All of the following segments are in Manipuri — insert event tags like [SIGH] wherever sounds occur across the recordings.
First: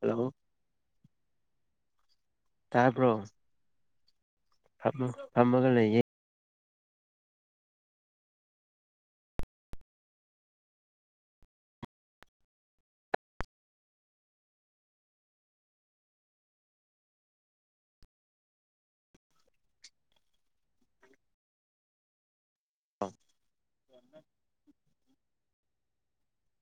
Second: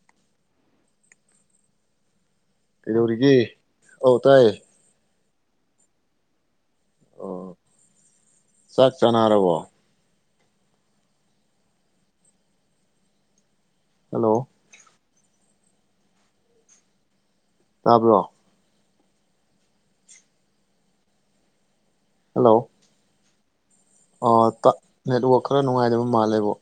ꯍꯜꯂꯣ ꯀꯩꯗꯧꯔꯤꯒꯦ ꯍꯧ ꯐꯝ ꯐꯃꯒ ꯂꯩꯌꯦ ꯑꯣ ꯆꯥꯛ ꯆꯥꯅꯔꯕꯣ ꯍꯜꯂꯣ ꯇꯥꯕ꯭ꯔꯣ ꯍꯜꯂꯣ ꯑꯣ ꯇ ꯅꯦꯠꯋꯥꯛ ꯈꯔ ꯅꯨꯡꯉꯥꯏꯗꯕ ꯃꯥꯜꯂꯦꯕꯣ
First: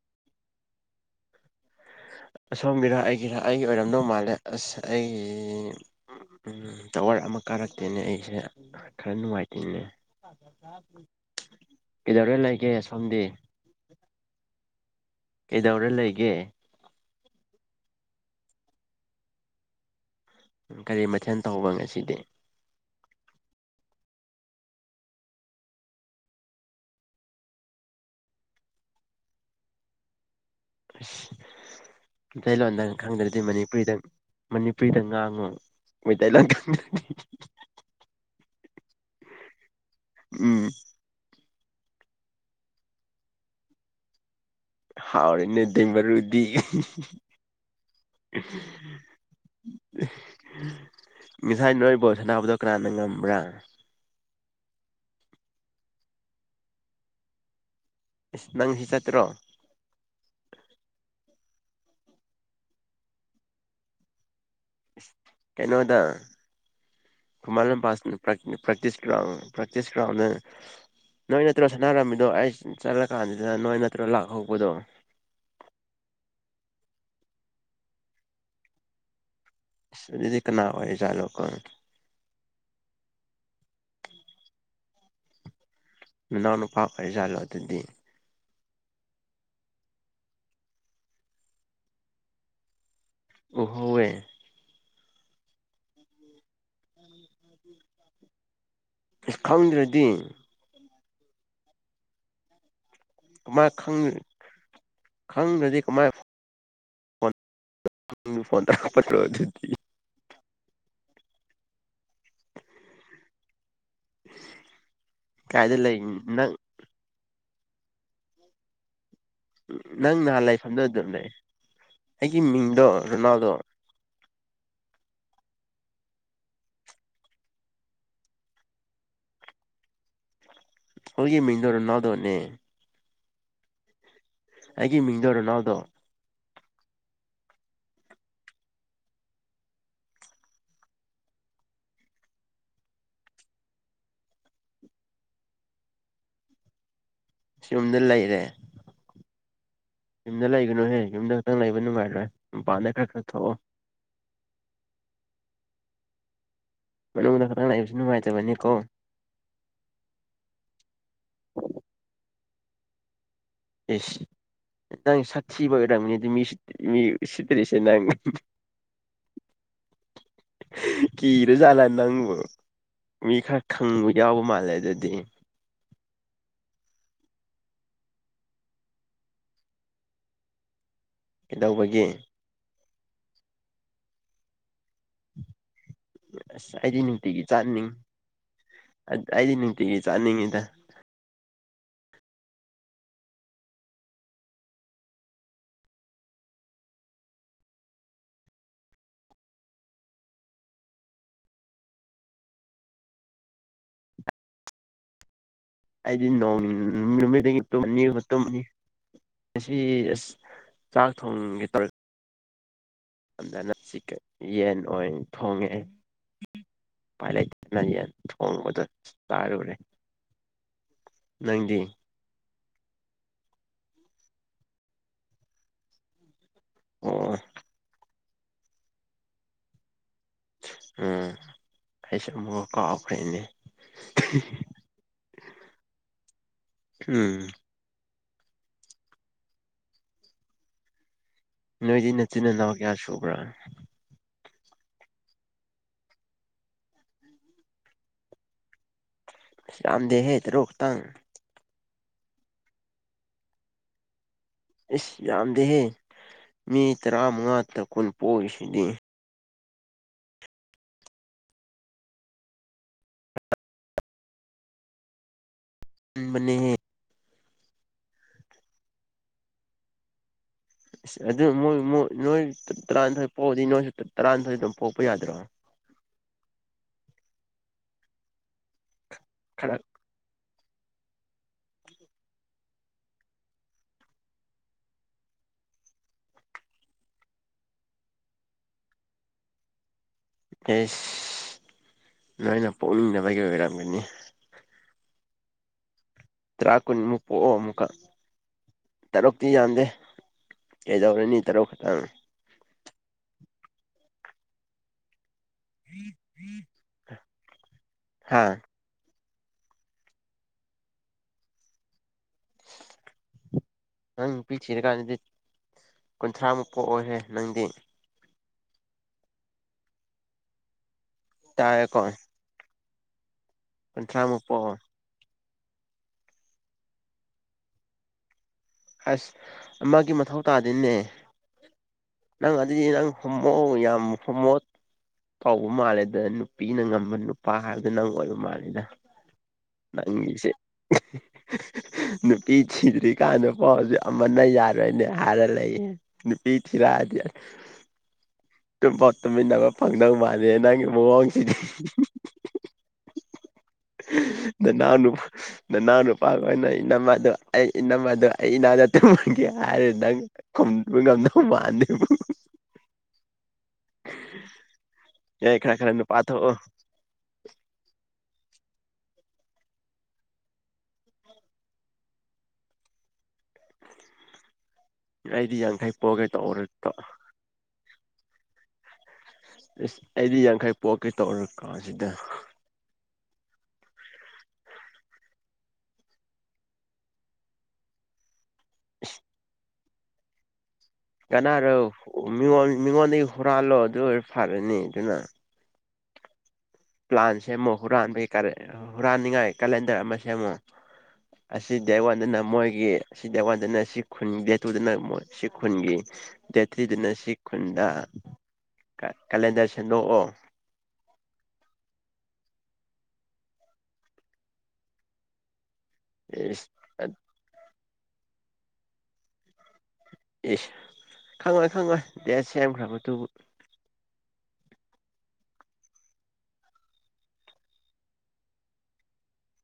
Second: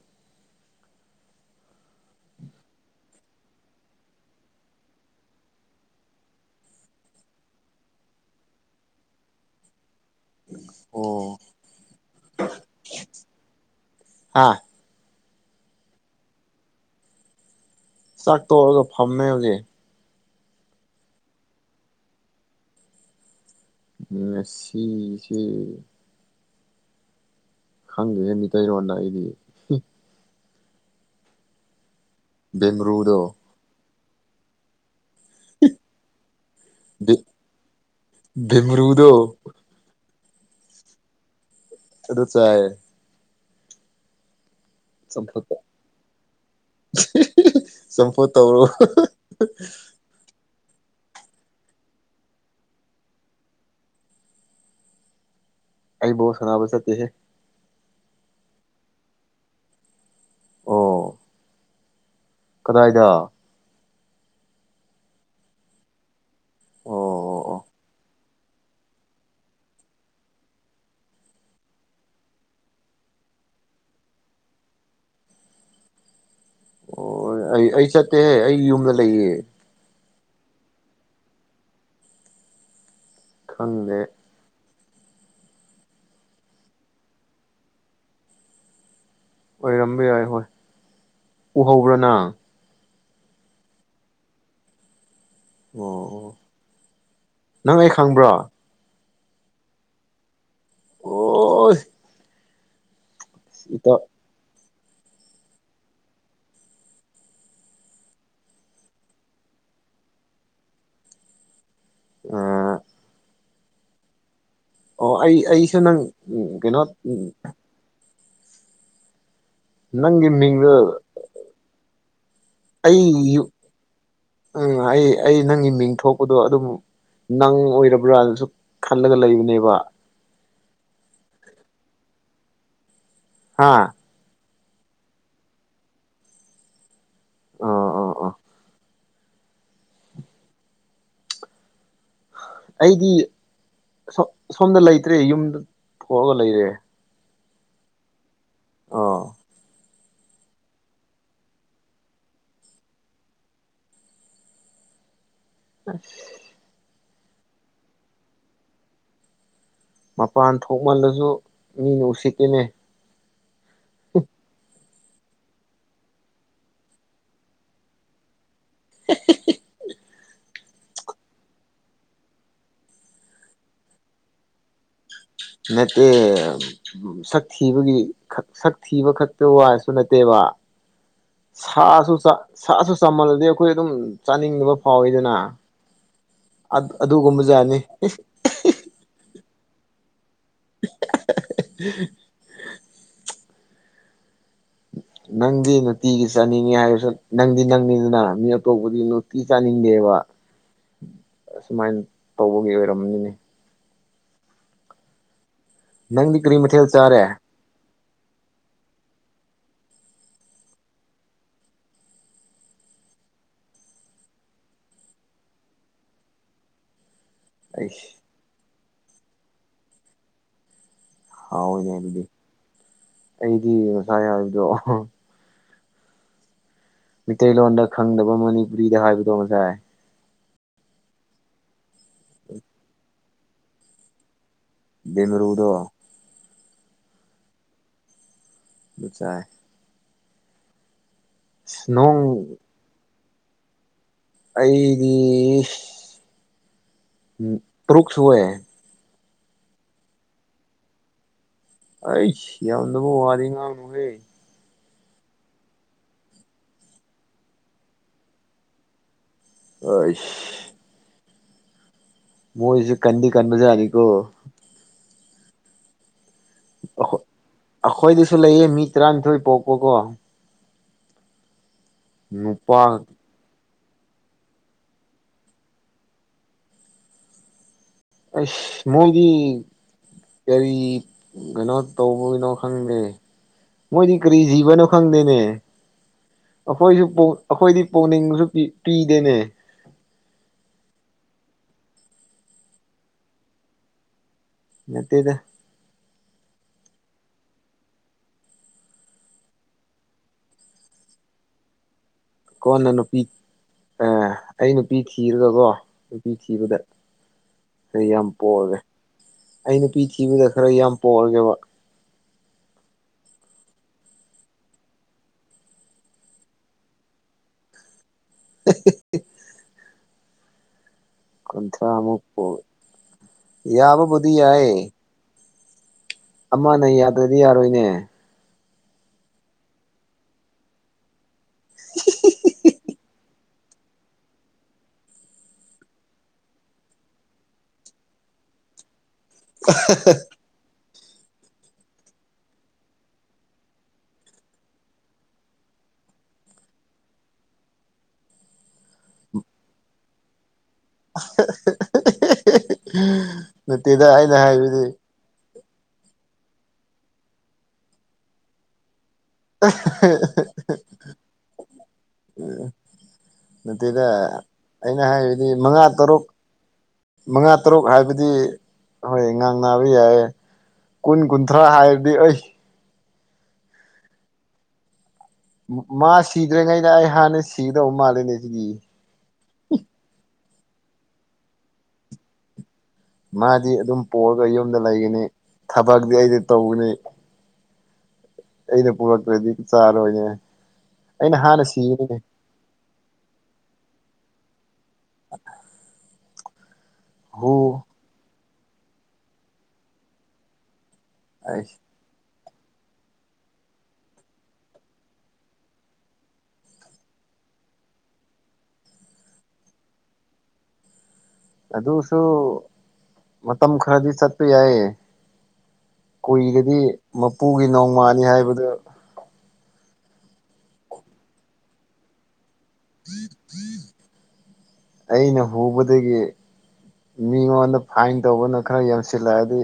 ꯑꯁꯣꯝꯒꯤꯔ ꯑꯩꯒꯤꯔ ꯑꯩꯒꯤ ꯑꯣꯏꯔꯝꯗꯧ ꯃꯥꯜꯂꯦ ꯑꯁ ꯑꯩ ꯎꯝ ꯇꯋꯥꯔ ꯑꯃ ꯀꯥꯔꯛꯇꯦꯅꯦ ꯑꯩꯁꯦ ꯈꯔ ꯅꯨꯡꯉꯥꯏꯇꯦꯅꯦ ꯑꯣ ꯀꯩꯗꯧꯔ ꯂꯩꯒꯦ ꯁꯣꯝꯗꯤ ꯍꯥ ꯀꯩꯗꯧꯔ ꯂꯩꯒꯦ ꯆꯥꯛ ꯇꯣꯛꯑꯒ ꯐꯝꯃꯦ ꯍꯧꯖꯤꯛ ꯀꯔꯤ ꯃꯊꯦꯜ ꯇꯧꯕ ꯉꯁꯤꯗꯤ ꯎꯝ ꯉꯁꯤꯁꯦ ꯈꯪꯗꯦꯍꯦ ꯃꯤꯇꯩꯔꯣꯟꯗ ꯑꯩꯗꯤ [UNINTELLIGIBLE] ꯑꯁ ꯃꯤꯇꯩꯂꯣꯟꯗ ꯕꯦꯝꯕ꯭ꯔꯨꯗꯣ ꯈꯪꯗ꯭ꯔꯗꯤ ꯃꯅꯤꯄꯨꯔꯤꯗ ꯃꯅꯤꯄꯨꯔꯤꯗ ꯑꯉꯥꯡ ꯑꯃ ꯃꯩꯇꯩ ꯂꯥꯟ ꯈꯪꯗ [UNINTELLIGIBLE] ꯍꯤꯛ ꯍꯤꯛ ꯍꯤꯛ ꯚꯦꯃꯔꯨꯗꯣ [UNINTELLIGIBLE] ꯎꯝ ꯑꯗꯨ ꯆꯥꯏ ꯆꯝꯐꯨꯠꯇ ꯍꯥꯎꯔꯦꯅꯦ ꯗꯦꯃꯔꯨꯗꯤ ꯆꯝꯐꯨꯠ ꯇꯧꯔꯣ ꯍꯥꯍꯥꯍꯥ ꯉꯁꯥꯏ ꯅꯣꯏ ꯕꯣꯜ ꯁꯅꯥꯕꯗꯣ ꯀꯅꯥꯅ ꯉꯝꯕ꯭ꯔꯥ ꯑꯩ ꯕꯣꯜ ꯁꯅꯥꯕ ꯆꯠꯇꯦꯍꯦ ꯏꯁ ꯅꯪꯁꯨ ꯆꯠꯇ꯭ꯔꯣ ꯑꯣ ꯀꯗꯥꯏꯗ ꯀꯩꯅꯣꯗ ꯑꯣ ꯑꯣ ꯑꯣ ꯈꯨꯃꯟ ꯂꯝꯄꯥꯛꯇ ꯄ꯭ꯔ ꯄ꯭ꯔꯛꯇꯤꯁ ꯒ꯭ꯔꯥꯎꯟ ꯄ꯭ꯔꯇꯤꯁ ꯒ꯭ꯔꯥꯎꯟꯗ ꯅꯣꯏ ꯅꯠꯇ꯭ꯔꯣ ꯁꯥꯟꯅꯔꯝꯃꯤꯗꯣ ꯑꯩ ꯆꯠꯂ ꯀꯥꯟꯁꯤꯗ ꯅꯣꯏ ꯅꯠꯇ꯭ꯔꯣ ꯂꯥꯛꯍꯧꯕꯗꯣ ꯑꯣ ꯑꯩ ꯑꯩ ꯆꯠꯇꯦꯍꯦ ꯑꯩ ꯌꯨꯝꯗ ꯂꯩꯌꯦ [UNINTELLIGIBLE] ꯑꯗꯨꯗꯤ ꯀꯅꯥ ꯑꯣꯏꯖꯥꯠꯂꯣꯀꯣ ꯈꯪꯗꯦ ꯃꯅꯥꯎꯅꯨꯄꯥ ꯑꯣꯏꯖꯥꯠꯂꯣ ꯑꯗꯨꯗꯤ ꯑꯣꯏꯔꯝꯕ ꯌꯥꯏ ꯍꯣꯏ ꯎꯍꯧꯕ꯭ꯔ ꯅꯪ ꯎꯍꯧꯋꯦ ꯑꯣ ꯅꯪ ꯑꯩ ꯈꯪꯕ꯭ꯔꯣ ꯈꯪꯗ꯭ꯔꯗꯤ ꯑꯣ [UNINTELLIGIBLE] ꯀꯃꯥ ꯏꯇ ꯈꯪꯅ ꯈꯪꯗ꯭ꯔꯗꯤ ꯀꯃꯥꯏ [UNINTELLIGIBLE] ꯐꯣꯟꯗ ꯍꯥꯞꯄꯗꯣ ꯑꯗꯨꯗꯤ ꯑ [UNINTELLIGIBLE] ꯑꯣ ꯑꯩ ꯀꯥꯏꯗ ꯑꯩꯁꯨ ꯅꯪ ꯂꯩ ꯎꯝ ꯅꯪ ꯀꯩꯅꯣ ꯎꯝ ꯅꯪ ꯅꯪꯒꯤ ꯅꯍꯥꯟ ꯃꯤꯡꯗꯣ ꯂꯥꯏꯐꯝꯗ ꯑꯗꯨꯝ ꯂꯩ ꯑꯩꯒꯤ ꯃꯤꯡꯗꯣ ꯑꯩ ꯔꯣꯅꯥꯜꯗꯣ ꯎꯝ ꯑꯩ ꯑꯩ ꯅꯪꯒꯤ ꯃꯤꯡ ꯊꯣꯛꯄꯗꯣ ꯑꯗꯨꯕꯨ ꯅꯪ ꯑꯣꯏꯔꯕ꯭ꯔꯥꯅꯁꯨ ꯈꯜꯂꯒ ꯂꯩꯔꯤꯅꯦꯕ ꯍꯣꯢꯒꯤ ꯃꯤꯡꯗꯣ ꯔꯣꯅꯥꯜꯗꯣꯅꯦ ꯍꯥꯥ ꯑꯩꯒꯤ ꯃꯤꯡꯗꯣ ꯔꯣꯅꯥꯜꯗꯣ ꯑꯣ ꯑꯣ ꯑꯣ ꯑꯩꯗꯤ ꯁꯣꯝꯗ ꯂꯩꯇ꯭ꯔꯦ ꯌꯨꯝꯗ ꯊꯣꯛꯑꯒ ꯂꯩꯔꯦ ꯌꯨꯝꯗ ꯂꯩꯔꯦ ꯑꯣ ꯌꯨꯝꯗ ꯂꯩꯒꯅꯨꯅꯦ ꯌꯨꯝꯗ ꯈꯛꯇꯪ ꯂꯩꯕ ꯅꯨꯡꯉꯥꯏꯔꯣꯏ ꯃꯄꯥꯟꯗ ꯈꯔ ꯈꯔ ꯊꯣꯛꯑꯣ ꯑꯁ ꯃꯅꯨꯡꯗ ꯈꯛꯇꯪ ꯂꯩꯕꯁꯨ ꯅꯨꯡꯉꯥꯏꯇꯕꯅꯤꯀꯣ ꯃꯄꯥꯟ ꯊꯣꯛꯃꯜꯂꯁꯨ ꯃꯤꯅ ꯎꯁꯤꯠꯇꯦꯅꯦ ꯏꯁ ꯅꯪ ꯁꯥꯛ ꯊꯕꯒꯤ ꯑꯣꯏꯔꯝꯅꯤ ꯃꯤ ꯃꯤ ꯎꯁꯤꯠꯇ꯭ꯔꯤꯁꯦ ꯅꯪ [UNINTELLIGIBLE] ꯀꯤꯔꯖꯥꯠꯂꯥ ꯅꯪꯕꯨ ꯃꯤ ꯈꯔ ꯈꯪꯕ ꯌꯥꯎꯕ ꯃꯥꯜꯂꯦ ꯑꯗꯨꯗꯤ ꯅꯠꯇꯦ ꯁꯛ ꯊꯤꯕꯒꯤ ꯁꯛ ꯊꯤꯕ ꯈꯛꯇ ꯋꯥꯁꯨ ꯅꯠꯇꯦꯕ [INAUDIBLE] ꯀꯩꯗꯧꯕꯒꯤ ꯁꯥꯁꯨ ꯁꯥꯁꯨ ꯆꯃꯜꯂꯗꯤ ꯑꯩꯈꯣꯏ ꯑꯗꯨꯝ ꯆꯥꯅꯤꯡꯗꯕ ꯐꯥꯎꯋꯤꯗꯅ ꯑꯁ ꯑꯩꯗꯤ ꯅꯨꯡꯇꯤꯒꯤ ꯑꯗꯨꯒꯨꯝꯕꯖꯥꯠꯅꯦ ꯆꯥꯅꯤꯡ ꯑꯩꯗꯤ ꯅꯨꯡꯇꯤꯒꯤ ꯆꯥꯅꯤꯡꯉꯤ [UNINTELLIGIBLE] [INAUDIBLE] ꯅꯪꯗꯤ ꯅꯨꯡꯇꯤꯒꯤ ꯆꯥꯅꯤꯡꯉꯤ ꯍꯥꯏꯔꯁꯨ ꯅꯪꯗꯤ ꯅꯪꯅꯤꯗꯅ ꯃꯤ ꯑꯇꯣꯞꯄꯗꯤ ꯅꯨꯡꯇꯤ ꯆꯥꯅꯤꯡꯗꯦꯕ ꯑꯨꯃꯥꯏꯅ ꯇꯧꯕꯒꯤ ꯑꯣꯏꯔꯝꯅꯤꯅꯦ ꯑꯩꯗꯤ ꯅꯪꯗꯤ ꯀꯔꯤ ꯅꯣꯡ ꯃꯊꯦꯜ ꯆꯥꯔꯦ ꯅꯨꯃꯤꯠ ꯈꯨꯗꯤꯡ ꯇꯨꯝꯃꯦꯕ ꯇꯨꯝꯅꯤ ꯉꯁꯤ ꯑꯁ ꯆꯥꯛ ꯊꯣꯡꯒꯦ ꯇꯧꯔ ꯗꯅ ꯁꯤ ꯀꯩ ꯌꯦꯟ ꯑꯣꯏꯅ ꯊꯣꯡꯉꯦ ꯎꯄꯥꯏ ꯂꯩꯇꯗꯅ ꯌꯦꯟ ꯑꯩꯁ ꯊꯣꯡꯕꯗꯣ ꯆꯔꯨꯔꯦ ꯍꯥꯎꯋꯦꯅꯦ ꯑꯗꯨꯗꯤ ꯑꯩꯗꯤ ꯉꯁꯥꯏ ꯍꯥꯏꯕꯗꯣ ꯑꯣ ꯃꯩꯇꯩꯂꯣꯟꯗ ꯈꯪꯗꯕ ꯃꯅꯤꯄꯨꯔꯤꯗ ꯍꯥꯏꯕꯗꯣ ꯉꯁꯥꯏ ꯎꯝ ꯑꯩꯁꯨ ꯑꯃꯨꯛ ꯀꯥꯎꯈ꯭ꯔꯦꯅꯦ ꯌꯦꯟꯃꯔꯨꯗꯣ ꯎꯝ ꯑꯗꯨ ꯆꯥꯏ ꯑꯁ ꯅꯣꯏꯗꯤ ꯅꯣꯡ ꯅꯆꯤꯟ ꯏꯅꯥꯎ ꯀꯌꯥ ꯁꯨꯕ꯭ꯔꯥ ꯑꯩꯗꯤ ꯇ꯭ꯔꯨꯛꯁꯨꯋꯦ ꯌꯥꯝꯗꯦ ꯍꯦ ꯇꯔꯨꯛ ꯈꯇꯪ ꯑꯩꯁ ꯌꯥꯝꯗꯕ ꯋꯥꯗꯤ ꯉꯥꯡꯅꯨꯍꯦ ꯏꯁ ꯌꯥꯥꯝꯗꯦꯍꯦ ꯃꯤ ꯇꯔꯥ ꯃꯉꯥ ꯀꯨꯟ ꯇ ꯄꯣꯛꯂꯤꯁꯤꯗꯤ ꯍꯩꯁ ꯃꯣꯏꯁꯨ ꯀꯟꯗꯤ ꯀꯟꯕꯖꯥꯠꯅꯤꯀꯣ ꯀꯟꯕꯅꯦꯍꯦ ꯑꯩꯈꯣꯏꯗꯁꯨ ꯂꯩꯌꯦ ꯃꯤ ꯇꯔꯥꯅꯤꯊꯣꯏ ꯄꯣꯛꯄꯀꯣ ꯏꯁ ꯑꯗꯨ ꯃꯣꯏ ꯃꯣꯏ ꯅꯣꯏ ꯅꯨꯄꯥ ꯇꯔꯥꯅꯤꯊꯣꯏ ꯐꯥꯎꯕꯗꯤ ꯅꯣꯏꯁꯨ ꯇꯔꯥꯅꯤꯊꯣꯏ ꯑꯗꯨꯝ ꯄꯣꯛꯄ ꯌꯥꯗ꯭ꯔꯣ ꯑꯩꯁ ꯃꯣꯏꯗꯤ ꯈꯔ ꯀꯔꯤ ꯀꯩꯅꯣ ꯇꯧꯕꯩꯅꯣ ꯈꯪꯗꯦ ꯃꯣꯏꯗꯤ ꯀꯔꯤ ꯖꯤꯕꯅꯣ ꯈꯪꯗꯦꯅꯦ ꯑꯩꯈꯣꯏꯁꯨ ꯄꯣꯛ ꯑꯩꯈꯣꯏꯗꯤ ꯄꯣꯛꯅꯤꯡꯉꯁꯨ ꯄꯤꯗꯦꯅꯦ ꯏꯁ ꯅꯣꯏꯅ ꯄꯣꯛꯅꯤꯡꯗꯕꯒꯤ ꯑꯣꯏꯔꯝꯒꯅꯤ ꯅꯠꯇꯦꯗ ꯇ꯭ꯔꯥ ꯀꯨꯟ ꯃꯨꯛ ꯄꯣꯛꯑꯣ ꯑꯃꯨꯛꯀ ꯇꯔꯨꯛꯇꯤ ꯌꯥꯝꯗꯦ ꯀꯩꯗꯧꯔꯨꯅꯤ ꯇꯔꯨꯛ ꯈꯛꯇꯪ ꯀꯣꯟꯅ ꯅꯨꯄꯤ ꯑꯥ ꯑꯩ ꯅꯨꯄꯤ ꯊꯤ ꯊꯤꯔꯒꯀꯣ ꯅꯨꯄꯤ ꯊꯤꯕꯗ ꯑꯩ ꯌꯥꯝ ꯍꯥ ꯄꯣꯛꯑꯒꯦ ꯑꯩ ꯅꯨꯄꯤ ꯊꯤꯕꯗ ꯈꯔ ꯌꯥꯝ ꯄꯣꯛꯑꯒꯦꯕ ꯅꯪ ꯅꯨꯄꯤ ꯊꯤꯔꯀꯥꯟꯗꯗꯤ ꯀꯨꯟꯊ꯭ꯔꯥ ꯃꯨꯛ ꯄꯣꯛꯑꯣ ꯍꯦ ꯅꯪꯗꯤ [UNINTELLIGIBLE] ꯀꯨꯟꯊ꯭ꯔꯥ ꯇꯥꯏꯌꯦꯀꯣ ꯑꯃꯨꯛ ꯄꯣꯛ ꯌꯥꯕꯕꯨꯗꯤ ꯀꯨꯟꯊ꯭ꯔꯥꯃꯨꯛ ꯄꯣꯛꯑꯣ ꯌꯥꯏ ꯑꯃꯅ ꯌꯥꯗ꯭ꯔꯗꯤ ꯌꯥꯔꯣꯏꯅꯦ ꯑꯁ ꯑꯃꯒꯤ ꯃꯊꯧ ꯇꯥꯗꯦꯅꯦ ꯅꯪ ꯑꯗꯨꯗꯤ ꯅꯪ ꯍꯨꯝ ꯃꯣ ꯌꯥꯝ ꯍꯨꯝꯃꯣ ꯀꯧꯕ ꯃꯥꯜꯂꯦꯗ ꯅꯨꯄꯤꯅ ꯉꯝꯕ ꯅꯨꯄꯥ ꯍꯥꯏꯕꯗꯨ ꯅꯪ ꯑꯣꯏꯕ ꯃꯥꯜꯂꯦꯗ ꯅꯪꯒꯤꯁꯦ [INAUDIBLE] ꯅꯨꯄꯤ ꯊꯤꯗ꯭ꯔꯤ ꯀꯥꯟꯗ ꯅꯨꯄꯥꯁꯦ ꯑꯃꯅ ꯌꯥꯔꯣꯏꯅꯦ ꯍꯥꯏꯔ ꯂꯩꯌꯦ ꯅꯨꯄꯤ ꯊꯤ ꯇꯥꯗꯤ [INAUDIBLE] ꯇꯨꯝꯐꯥꯎ ꯇꯨꯝꯃꯤꯟꯅꯕ ꯐꯪꯗꯧ ꯃꯥꯟꯗꯦ ꯅꯪꯒꯤ ꯃꯑꯣꯡꯁꯤꯗꯤ ꯅꯠꯇꯦꯗ ꯑꯩꯅ ꯍꯥꯏꯕꯗꯤ ꯅꯅꯥꯎꯅꯨ ꯅꯅꯥꯎ ꯅꯨꯄꯥꯒ ꯑꯣꯏꯅ ꯏꯅꯝꯃꯗ ꯑꯩ ꯏꯅꯝꯃꯗꯣ ꯑꯩ ꯅꯥꯛꯇ ꯇꯨꯝꯍꯟꯒꯦ ꯍꯥꯏꯔꯒ ꯅꯪ ꯈꯨꯝꯕ ꯉꯝꯗꯧ ꯃꯥꯟꯗꯦ ꯅꯠꯇꯦꯗ ꯑꯩꯅ ꯍꯥꯏꯕꯗꯤ ꯌꯥꯏ ꯈꯔ ꯃꯉꯥ ꯈꯔ ꯅꯨꯄꯥ ꯇꯔꯨꯛ ꯊꯣꯛꯑꯣ ꯃꯉꯥ ꯇꯔꯨꯛ ꯍꯥꯏꯕꯗꯤ ꯍꯣꯏ ꯉꯥꯡꯅꯕ ꯌꯥꯏꯌꯦ ꯀꯨꯟ ꯀꯨꯟꯊ꯭ꯔꯥ ꯍꯥꯏꯔꯗꯤ ꯑꯩꯁ ꯑꯩꯗꯤ ꯌꯥꯡꯈꯩ ꯃꯥ ꯄꯣꯛꯒꯦ ꯇꯧꯔ ꯁꯤꯗ꯭ꯔꯤꯉꯩꯗ ꯑꯩ ꯍꯥꯟꯅ ꯁꯤꯒꯗꯧꯕ ꯃꯥꯜꯂꯤꯅꯦ ꯁꯤꯗꯤ ꯏꯁ ꯑꯩꯗꯤ ꯌꯥꯡꯈꯩ ꯄꯣꯛꯀꯦ ꯇꯧꯔ ꯀꯥꯟꯁꯤꯗ ꯃꯥꯗꯤ ꯑꯗꯨꯝ ꯄꯣꯛꯑꯒ ꯌꯨꯝꯗ ꯂꯩꯒꯅꯤ ꯊꯕꯛꯇꯤ ꯑꯩꯅ ꯇꯧꯒꯅꯤ ꯑꯩꯅ ꯄꯨꯔꯛꯇ꯭ꯔꯗꯤ ꯆꯥꯔꯣꯏꯅꯦ ꯑꯩꯅ ꯍꯥꯟꯅ ꯀꯅꯥꯔꯣ ꯁꯤꯒꯅꯤꯅꯦ ꯃꯤꯉꯣꯟ ꯃꯤꯉꯣꯟꯗꯒꯤ ꯍꯨꯔꯥꯜꯂꯣ ꯑꯗꯨ ꯑꯣꯏꯔꯗꯤ ꯐꯔꯅꯤ ꯑꯗꯨꯅ ꯄ꯭ꯂꯥꯟ ꯍꯨ ꯁꯦꯝꯃꯣ ꯍꯨꯔꯥꯟꯕꯒꯤ ꯀꯂꯦꯟ ꯍꯨꯔꯥꯟꯅꯤꯡꯉꯥꯏ ꯀꯦꯂꯦꯟꯗꯔ ꯑꯃ ꯁꯦꯝꯃꯣ ꯑꯁꯤ ꯑꯩꯁ ꯗꯦꯠ ꯋꯥꯟꯗꯅ ꯃꯣꯏꯒꯤ ꯁꯤ ꯗꯦꯠ ꯋꯥꯟꯗꯅ ꯁꯤ ꯈꯨꯟ ꯗꯦꯠ ꯇꯨꯗꯅ ꯁꯤ ꯈꯨꯟꯒꯤ ꯗꯦꯠ ꯊ꯭ꯔꯤꯗꯅ ꯁꯤ ꯈꯨꯟꯗ ꯀꯦꯂꯦꯟꯗꯔ ꯁꯦꯝꯗꯣꯛꯑꯣ ꯑꯗꯨꯁꯨ ꯃꯇꯝ ꯈꯔꯗꯤ ꯆꯠꯄ ꯌꯥꯏꯌꯦ ꯏꯁ ꯀꯨꯏꯒꯗꯤ ꯃꯄꯨꯒꯤ ꯅꯣꯡꯃꯅꯤ ꯍꯥꯏꯕꯗꯨ ꯏꯁ ꯈꯪꯉꯣꯏ ꯈꯪꯉꯣꯏ ꯗꯦꯠ ꯁꯦꯝꯈ꯭ꯔꯕꯗꯨꯕꯨ ꯑꯩꯅ ꯍꯧꯕꯗꯒꯤ ꯃꯤꯉꯣꯟꯗ ꯐꯥꯏꯟ ꯇꯧꯕꯅ ꯈꯔ ꯌꯥꯝꯁꯤꯜꯂꯛꯑꯗꯤ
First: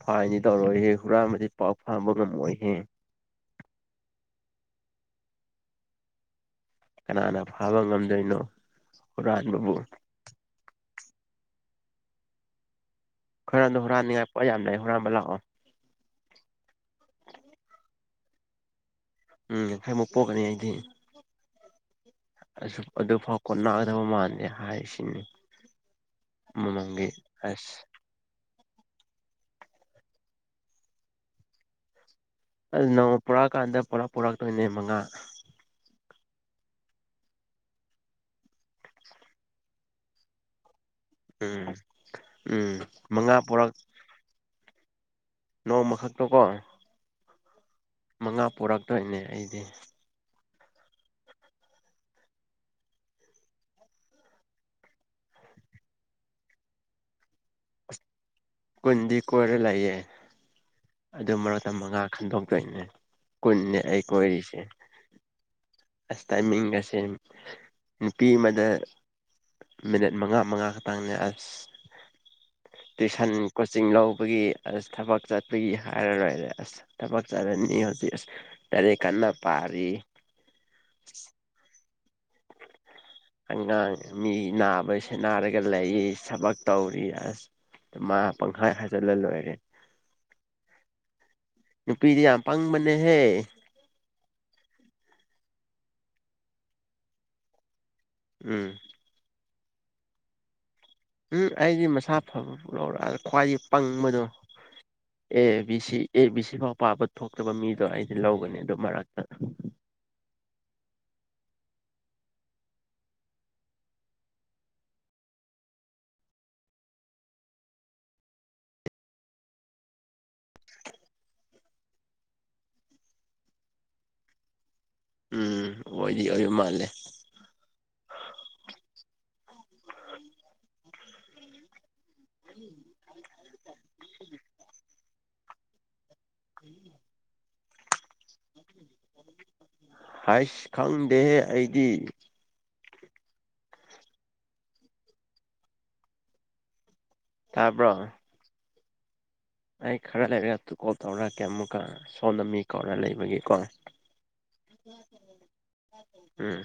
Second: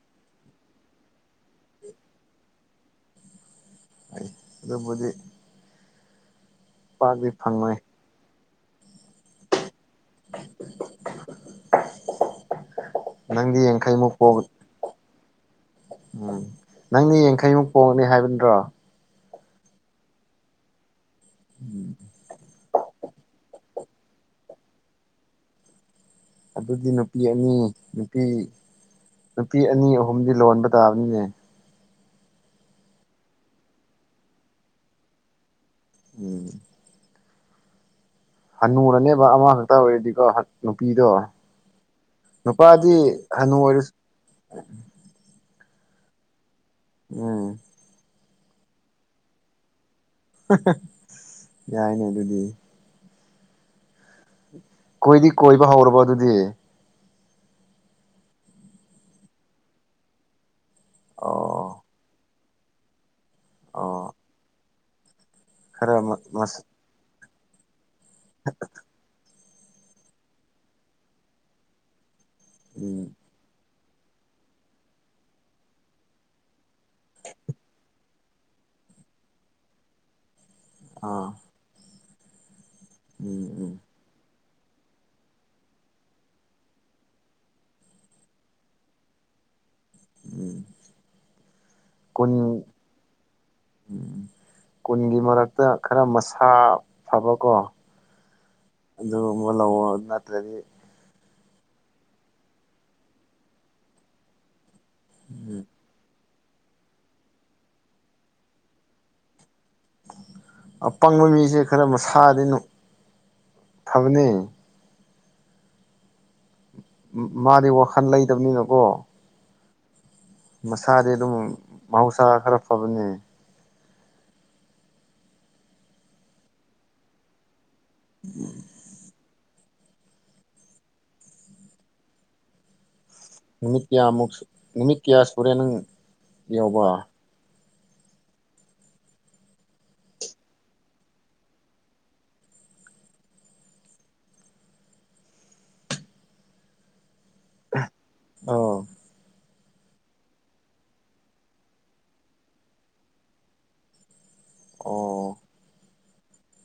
ꯐꯥꯏꯟꯗꯤ ꯇꯧꯔꯣꯏꯍꯦ ꯍꯨꯔꯥꯟꯕꯗꯤ ꯄꯥꯎ ꯇꯥꯕ ꯉꯝꯃꯣꯏꯍꯦ ꯑꯩ ꯑꯗꯨꯕꯨꯗꯤ ꯄꯥꯛꯇꯤ ꯀꯅꯥꯅ ꯐꯪꯉꯣꯏ ꯐꯥꯕ ꯉꯝꯗꯣꯏꯅꯣ ꯍꯨꯔꯥꯟꯕꯕꯨ [INAUDIBLE] ꯈꯔꯅ ꯌꯥꯡꯈꯩꯃꯨꯛ ꯍꯨꯔꯥꯟꯅꯤꯡꯉꯥꯏ ꯄꯣꯛ ꯄꯣꯠ ꯌꯥꯝ ꯂꯩ ꯍꯨꯔꯥꯟꯕ ꯂꯥꯛꯑꯣ ꯎꯝ ꯅꯪꯗꯤ ꯌꯥꯡꯈꯩꯃꯨꯛ ꯄꯣꯛꯅꯤ ꯍꯥꯏꯕ ꯅꯠꯇ꯭ꯔꯣ ꯎꯝ ꯌꯥꯡꯈꯩꯃꯨꯛ ꯄꯣꯛꯀꯅꯤ ꯑꯩꯗꯤ ꯎꯝ ꯑꯗꯨꯐꯥꯎ ꯀꯣꯟ ꯅꯒꯗꯕ ꯃꯥꯜꯗꯦ ꯍꯥꯏꯁꯤꯅꯤ ꯑꯗꯨꯗꯤ ꯃꯃꯥꯡꯒꯤ ꯅꯨꯄꯤ ꯑꯅꯤ ꯑꯁ ꯅꯨꯄꯤ ꯅꯨꯄꯤ ꯑꯅꯤ ꯑꯍꯨꯝꯗꯤ ꯂꯣꯟꯕ ꯇꯥꯕꯅꯤꯅꯦ ꯑꯥ ꯅꯣꯡꯃ ꯄꯨꯔꯛꯑꯀꯥꯟꯗ ꯄꯨꯂꯞ ꯄꯨꯔꯛꯇꯣꯏꯅꯦ ꯃꯉꯥ ꯎꯝ ꯍꯟꯅꯨꯔꯅꯦꯕ ꯑꯃ ꯈꯛꯇ ꯑꯣꯏꯔꯗꯤꯀꯣ ꯍꯅꯨ ꯄꯤꯗꯣ ꯎꯝ ꯎꯝ ꯅꯨꯄꯥꯗꯤ ꯃꯉꯥ ꯍꯅꯨ ꯑꯣꯏꯔꯁꯨ ꯅꯣꯡꯃꯈꯛꯇ ꯀꯣ ꯎꯝ ꯃꯉꯥ ꯄꯣꯔꯛꯇ꯭ꯔꯅꯦ ꯑꯩꯗꯤ ꯍꯥꯍꯥ ꯌꯥꯏꯅꯦ ꯑꯗꯨꯗꯤ ꯀꯣꯏꯗꯤ ꯀꯣꯏꯕ ꯍꯧꯔꯕꯣ ꯑꯗꯨꯗꯤ ꯑꯈꯣꯏꯅꯗꯤ ꯀꯣꯏꯔ ꯂꯩꯌꯦ ꯑꯗꯨ ꯃꯔꯛꯇ ꯑꯣ ꯃꯉꯥ ꯈꯟꯗꯣꯛꯇꯣꯏꯅꯦ ꯀꯨꯟꯅꯦ ꯑꯩ ꯑꯣ ꯀꯣꯏꯔꯤꯁꯦ ꯈꯔ ꯑꯁ ꯃꯁ ꯇꯥꯏꯃꯤꯡ ꯒꯁꯦꯝ ꯅꯨꯄꯤ ꯑꯃꯗ ꯃꯤꯅꯤꯠ ꯃꯉꯥ ꯃꯉꯥ ꯈꯛꯇꯪꯅꯦ ꯑꯁ ꯎꯝ ꯇꯨꯏꯁꯟ ꯀꯣꯆꯤꯡ ꯂꯧꯕꯒꯤ ꯑꯁ ꯊꯕꯛ ꯆꯠꯄꯒꯤ ꯍꯥꯏꯔꯔꯣꯏꯗ ꯑꯁ ꯊꯕꯛ ꯆꯠꯂꯅꯤ ꯍꯧꯖꯤꯛ ꯑꯁ ꯂꯥꯏꯔꯤꯛ ꯀꯟꯅ ꯄꯥꯔꯤ ꯑꯥ ꯎꯝ ꯎꯝ ꯑꯉꯥꯡ ꯑꯅꯤ ꯅꯥꯕꯁꯦ ꯅꯥꯔꯒ ꯂꯩ ꯊꯕꯛ ꯇꯧꯔꯤ ꯑꯁ ꯃꯥ ꯄꯪꯍꯥꯏ ꯍꯥꯏꯖꯜꯂ ꯂꯣꯏꯔꯦ ꯎꯝ ꯅꯨꯄꯤꯗꯤ ꯀꯨꯟ ꯌꯥꯝ ꯄꯪꯕꯅꯦꯍꯦ ꯎꯝ ꯀꯨꯟꯒꯤ ꯃꯔꯛꯇ ꯈꯔ ꯃꯁꯥ ꯐꯕ ꯀꯣ ꯎꯝ ꯋꯣ ꯂꯧꯋꯣ ꯅꯠꯇ꯭ꯔꯗꯤ ꯎꯝ ꯑꯩꯗꯤ ꯃꯁꯥ ꯐꯕ [UNINTELLIGIBLE] ꯈ꯭ꯋꯥꯏ ꯄꯪꯕꯗꯣ A um B C A B ꯁꯤꯐꯥꯎ ꯄꯥꯕ ꯊꯣꯛꯇꯕ ꯃꯤꯗꯣ ꯑꯩꯗꯤ ꯂꯧꯒꯅꯤ ꯑꯗꯨ ꯃꯔꯛꯇ ꯑꯄꯪꯕ ꯃꯤꯁꯦ ꯈꯔ ꯃꯁꯥꯗꯤꯅꯨ ꯐꯕꯅꯦ ꯃꯥꯗꯤ ꯋꯥꯈꯜ ꯂꯩꯇꯕꯅꯤꯅꯀꯣ ꯃꯁꯥꯗꯤ ꯑꯗꯨꯝ ꯃꯍꯧꯁꯥ ꯈꯔ ꯐꯕꯅꯦ ꯎꯝ ꯑꯣꯏꯗꯤ ꯑꯣꯏꯕ ꯃꯥꯜꯂꯦ [INAUDIBLE] [INAUDIBLE] ꯅꯨꯃꯤꯠ ꯀꯌꯥꯃꯨꯛꯁꯨ ꯅꯨꯃꯤꯠ ꯀꯌꯥ ꯁꯨꯔꯦ ꯅꯪ ꯌꯧꯕ ꯍꯥꯏꯁ ꯈꯪꯗꯦꯍꯦ ꯑꯩꯗꯤ ꯇꯥꯕ꯭ꯔꯣ [UNINTELLIGIBLE] ꯑ ꯑꯩ ꯈꯔ ꯂꯩꯔꯒ ꯀꯣꯜ ꯇꯧꯔꯛꯀꯦ ꯑꯃꯨꯛꯀ ꯁꯣꯟꯗ ꯃꯤ ꯀꯧꯔ ꯂꯩꯕꯒꯤꯀꯣ ꯑꯣ [UNINTELLIGIBLE] ꯎꯝ